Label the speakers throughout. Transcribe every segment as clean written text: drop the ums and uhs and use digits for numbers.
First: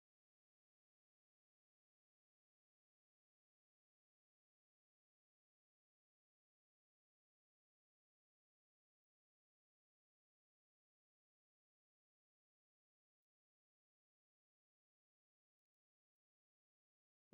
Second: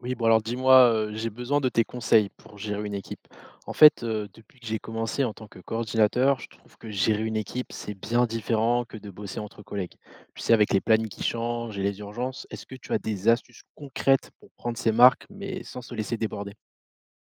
Speaker 1: Oui, bon alors dis-moi, j'ai besoin de tes conseils pour gérer une équipe. En fait, depuis que j'ai commencé en tant que coordinateur, je trouve que gérer une équipe, c'est bien différent que de bosser entre collègues. Tu sais, avec les plannings qui changent et les urgences, est-ce que tu as des astuces concrètes pour prendre ses marques, mais sans se laisser déborder?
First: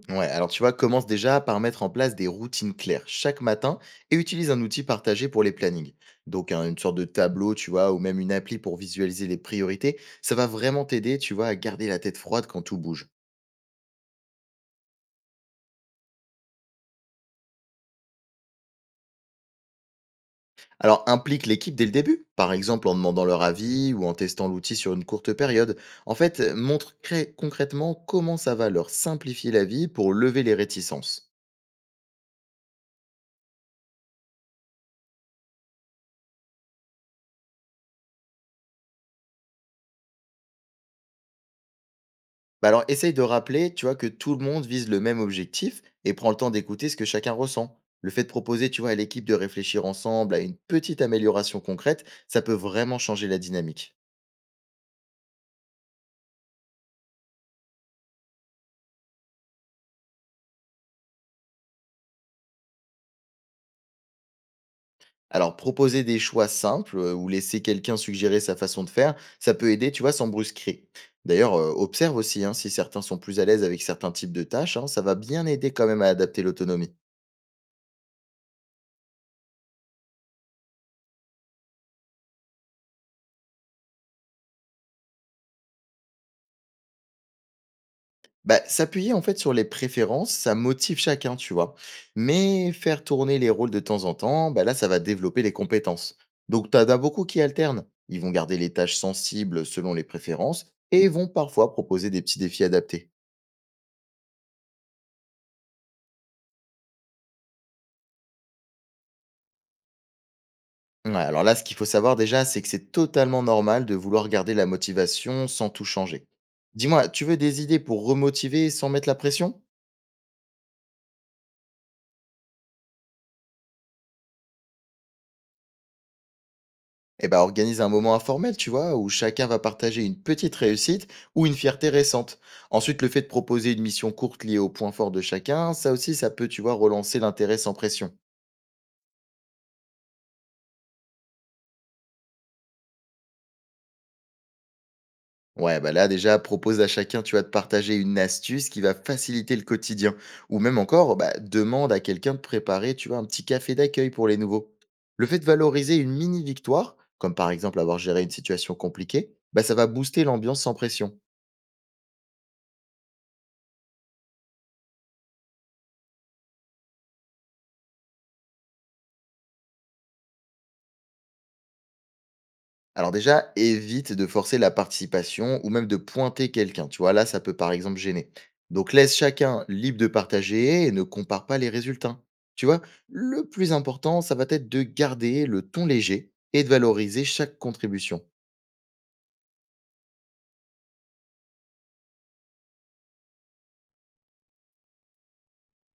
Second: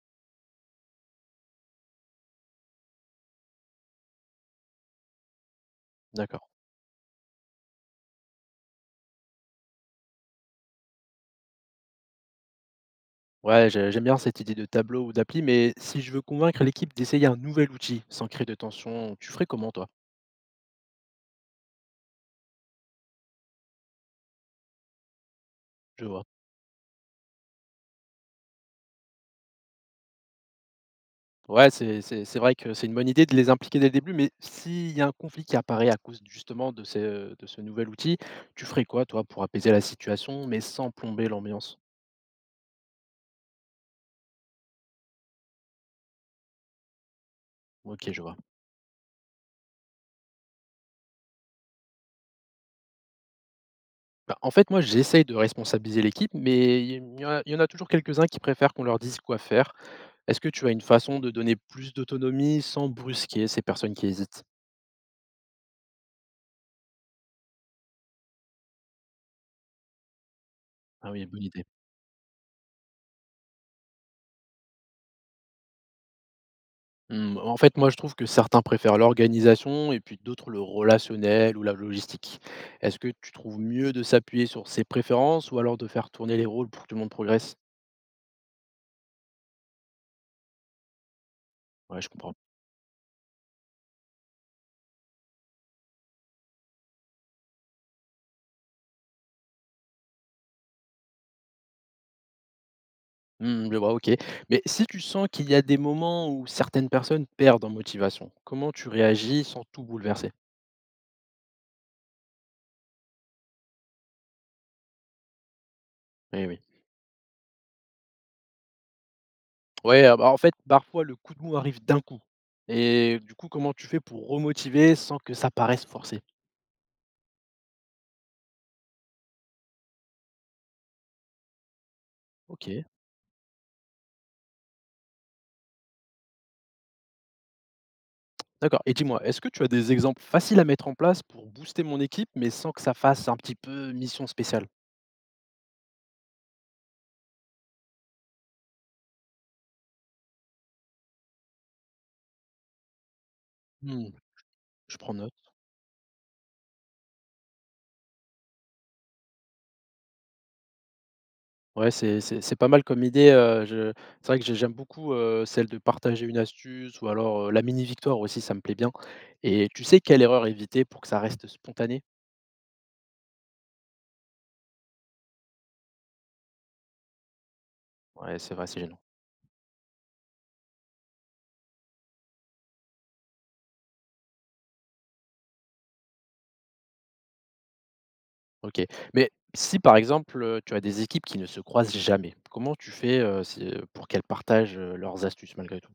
Speaker 2: Ouais, alors tu vois, commence déjà par mettre en place des routines claires chaque matin et utilise un outil partagé pour les plannings.
Speaker 1: D'accord.
Speaker 2: Donc une sorte de tableau, tu vois, ou même une appli pour visualiser les priorités, ça va vraiment t'aider, tu vois, à garder la tête froide quand tout bouge.
Speaker 1: Ouais, j'aime bien cette idée de tableau ou d'appli, mais si je veux convaincre l'équipe d'essayer un nouvel outil sans créer de tension, tu ferais comment toi?
Speaker 2: Alors implique l'équipe dès le début, par exemple en demandant leur avis ou en testant l'outil sur une courte période.
Speaker 1: Je
Speaker 2: En
Speaker 1: vois.
Speaker 2: fait, montre concrètement comment ça va leur simplifier la vie pour lever les réticences.
Speaker 1: Ouais, c'est vrai que c'est une bonne idée de les impliquer dès le début, mais s'il y a un conflit qui apparaît à cause justement de ces, de ce nouvel outil, tu ferais quoi toi pour apaiser la situation, mais sans plomber l'ambiance?
Speaker 2: Bah alors, essaye de rappeler, tu vois, que tout le monde vise le même objectif et prends le temps d'écouter ce que chacun ressent.
Speaker 1: OK,
Speaker 2: Le
Speaker 1: je
Speaker 2: fait de
Speaker 1: vois.
Speaker 2: proposer, tu vois, à l'équipe de réfléchir ensemble à une petite amélioration concrète, ça peut vraiment changer la dynamique.
Speaker 1: Bah, en fait, moi, j'essaye de responsabiliser l'équipe, mais il y en a toujours quelques-uns qui préfèrent qu'on leur dise quoi faire. Est-ce que tu as une façon de donner plus d'autonomie sans brusquer ces personnes qui hésitent?
Speaker 2: Alors, proposer des choix simples ou laisser quelqu'un suggérer sa façon de faire, ça peut aider, tu vois, sans brusquer.
Speaker 1: Ah oui, bonne
Speaker 2: D'ailleurs,
Speaker 1: idée.
Speaker 2: observe aussi hein, si certains sont plus à l'aise avec certains types de tâches, hein, ça va bien aider quand même à adapter l'autonomie.
Speaker 1: Mmh, en fait, moi, je trouve que certains préfèrent l'organisation et puis d'autres le relationnel ou la logistique. Est-ce que tu trouves mieux de s'appuyer sur ses préférences ou alors de faire tourner les rôles pour que tout le monde progresse?
Speaker 2: Bah, s'appuyer en fait sur les préférences, ça motive chacun, tu vois.
Speaker 1: Ouais, je comprends.
Speaker 2: Mais faire tourner les rôles de temps en temps, bah là, ça va développer les compétences. Donc, t'as as beaucoup qui alternent. Ils vont garder les tâches sensibles selon les préférences et vont parfois proposer des petits défis adaptés.
Speaker 1: Mmh, je vois. OK. Mais si tu sens qu'il y a des moments où certaines personnes perdent en motivation, comment tu réagis sans tout bouleverser?
Speaker 2: Ouais, alors là, ce qu'il faut savoir déjà, c'est que c'est totalement normal de vouloir garder la motivation sans tout changer.
Speaker 1: Eh oui.
Speaker 2: Dis-moi, tu veux des idées pour remotiver sans mettre la pression.
Speaker 1: Ouais, ah bah, en fait, parfois, le coup de mou arrive d'un coup. Et du coup, comment tu fais pour remotiver sans que ça paraisse forcé?
Speaker 2: Eh ben, organise un moment informel, tu vois, où chacun va partager une petite réussite ou une fierté récente.
Speaker 1: OK.
Speaker 2: Ensuite, le fait de proposer une mission courte liée aux points forts de chacun, ça aussi, ça peut, tu vois, relancer l'intérêt sans pression.
Speaker 1: D'accord, et dis-moi, est-ce que tu as des exemples faciles à mettre en place pour booster mon équipe, mais sans que ça fasse un petit peu mission spéciale?
Speaker 2: Ouais, bah là, déjà, propose à chacun, tu vois, de partager une astuce qui va faciliter le quotidien. Ou même encore, bah, demande à quelqu'un de préparer, tu vois, un petit café
Speaker 1: Mmh,
Speaker 2: d'accueil pour les nouveaux.
Speaker 1: je prends
Speaker 2: Le
Speaker 1: note.
Speaker 2: fait de valoriser une mini victoire, comme par exemple avoir géré une situation compliquée, bah, ça va booster l'ambiance sans pression.
Speaker 1: Ouais, c'est pas mal comme idée, je c'est vrai que j'aime beaucoup, celle de partager une astuce ou alors, la mini victoire aussi, ça me plaît bien, et tu sais quelle erreur éviter pour que ça reste spontané?
Speaker 2: Alors déjà, évite de forcer la participation ou même de pointer quelqu'un. Tu vois, là, ça peut par exemple gêner.
Speaker 1: Ouais, c'est vrai, c'est
Speaker 2: Donc
Speaker 1: gênant.
Speaker 2: laisse chacun libre de partager et ne compare pas les résultats. Tu vois, le plus important, ça va être de garder le ton léger et de valoriser chaque contribution.
Speaker 1: OK, mais si par exemple, tu as des équipes qui ne se croisent jamais, comment tu fais, si, pour qu'elles partagent, leurs astuces malgré tout?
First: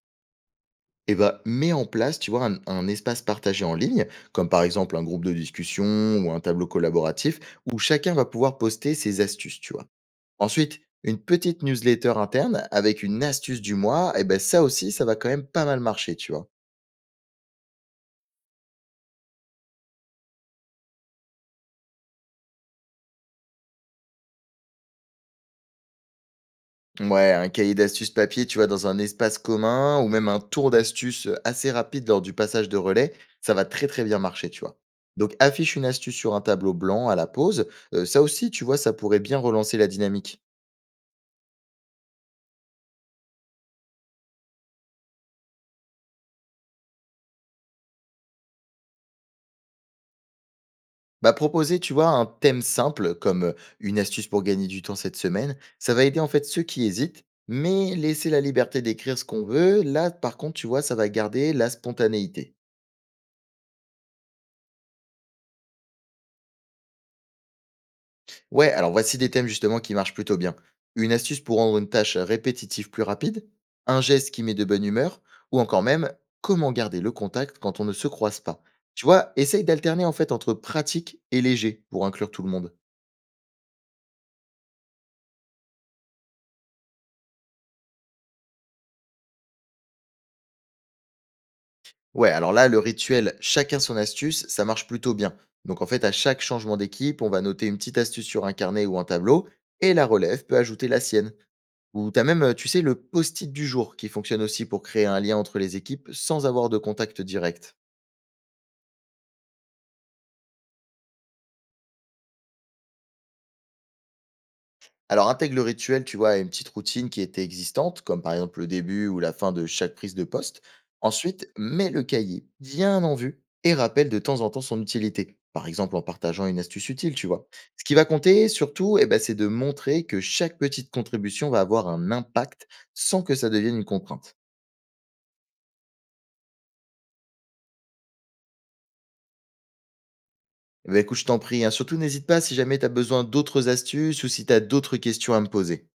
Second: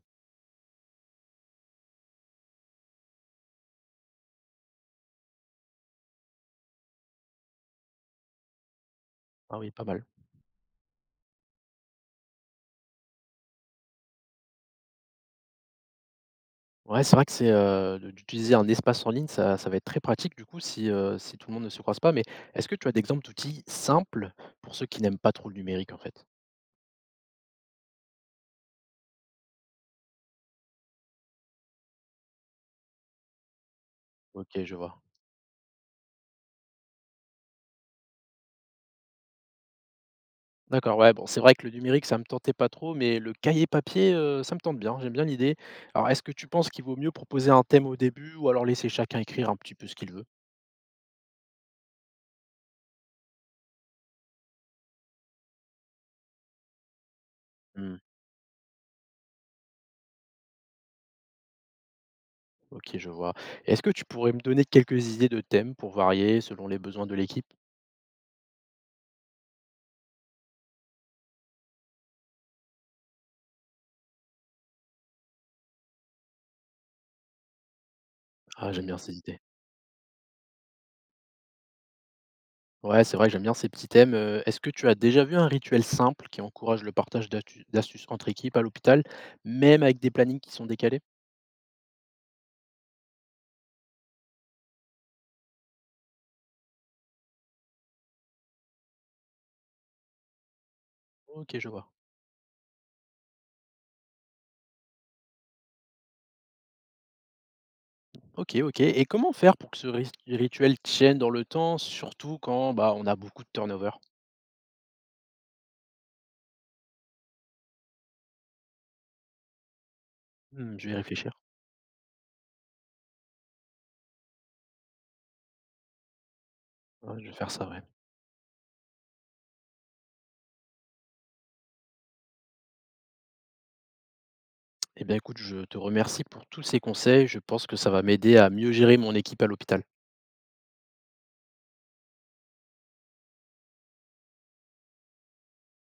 Speaker 2: Et bah, mets en place, tu vois, un espace partagé en ligne, comme par exemple un groupe de discussion ou un tableau collaboratif, où chacun va pouvoir poster ses
Speaker 1: Ah
Speaker 2: astuces,
Speaker 1: oui,
Speaker 2: tu
Speaker 1: pas
Speaker 2: vois.
Speaker 1: mal.
Speaker 2: Ensuite, une petite newsletter interne avec une astuce du mois, et ben ça aussi, ça va quand même pas mal marcher, tu vois.
Speaker 1: Ouais, c'est vrai que c'est, de d'utiliser un espace en ligne, ça va être très pratique du coup si, si tout le monde ne se croise pas. Mais est-ce que tu as d'exemples d'outils simples pour ceux qui n'aiment pas trop le numérique en fait?
Speaker 2: Ouais, un cahier d'astuces papier, tu vois, dans un espace commun ou même un tour d'astuces assez rapide lors du passage de relais, ça va très très bien marcher, tu
Speaker 1: OK, je
Speaker 2: vois.
Speaker 1: vois.
Speaker 2: Donc affiche une astuce sur un tableau blanc à la pause, ça aussi, tu vois, ça pourrait bien relancer la dynamique.
Speaker 1: D'accord, ouais, bon, c'est vrai que le numérique, ça me tentait pas trop, mais le cahier papier, ça me tente bien, j'aime bien l'idée. Alors est-ce que tu penses qu'il vaut mieux proposer un thème au début ou alors laisser chacun écrire un petit peu ce qu'il veut?
Speaker 2: Bah, proposer, tu vois, un thème simple comme une astuce pour gagner du temps cette semaine, ça va aider en fait ceux qui hésitent, mais
Speaker 1: Mmh,
Speaker 2: laisser la liberté d'écrire ce qu'on veut, là par contre, tu vois, ça va garder la spontanéité.
Speaker 1: OK, je vois. Est-ce que tu pourrais me donner quelques idées de thèmes pour varier selon les besoins de l'équipe?
Speaker 2: Ouais, alors voici des thèmes justement qui marchent plutôt bien. Une astuce pour rendre une tâche répétitive plus rapide, un geste qui met de bonne humeur, ou encore même comment garder le contact quand on ne se croise pas.
Speaker 1: Ah, j'aime bien
Speaker 2: Tu
Speaker 1: ces
Speaker 2: vois,
Speaker 1: idées.
Speaker 2: essaye d'alterner en fait entre pratique et léger pour inclure tout le monde.
Speaker 1: Ouais, c'est vrai que j'aime bien ces petits thèmes. Est-ce que tu as déjà vu un rituel simple qui encourage le partage d'astuces entre équipes à l'hôpital, même avec des plannings qui sont décalés?
Speaker 2: Ouais, alors là, le rituel chacun son astuce, ça marche plutôt bien. Donc en fait, à chaque changement d'équipe, on va noter une petite astuce sur un carnet ou un tableau, et la relève peut ajouter la sienne.
Speaker 1: OK, je vois.
Speaker 2: Ou t'as même, tu sais, le post-it du jour qui fonctionne aussi pour créer un lien entre les équipes sans avoir de contact direct.
Speaker 1: OK, OK, et comment faire pour que ce ris rituel tienne dans le temps, surtout quand, bah, on a beaucoup de turnover?
Speaker 2: Alors intègre le rituel, tu vois, à une petite routine qui était existante, comme par exemple le début ou la fin de chaque prise de poste.
Speaker 1: Mmh, je vais y réfléchir.
Speaker 2: Ensuite, mets le cahier bien en vue et rappelle de temps en temps son utilité. Par exemple, en partageant une astuce utile,
Speaker 1: Ouais, je
Speaker 2: tu
Speaker 1: vais
Speaker 2: vois.
Speaker 1: faire ça, ouais.
Speaker 2: Ce qui va compter surtout, eh ben, c'est de montrer que chaque petite contribution va avoir un impact sans que ça devienne une contrainte.
Speaker 1: Eh bien, écoute, je te remercie pour tous ces conseils. Je pense que ça va m'aider à mieux gérer mon équipe à l'hôpital.
Speaker 2: Eh ben, écoute, je t'en prie, hein. Surtout, n'hésite pas si jamais tu as besoin d'autres astuces ou si tu as d'autres questions à me poser.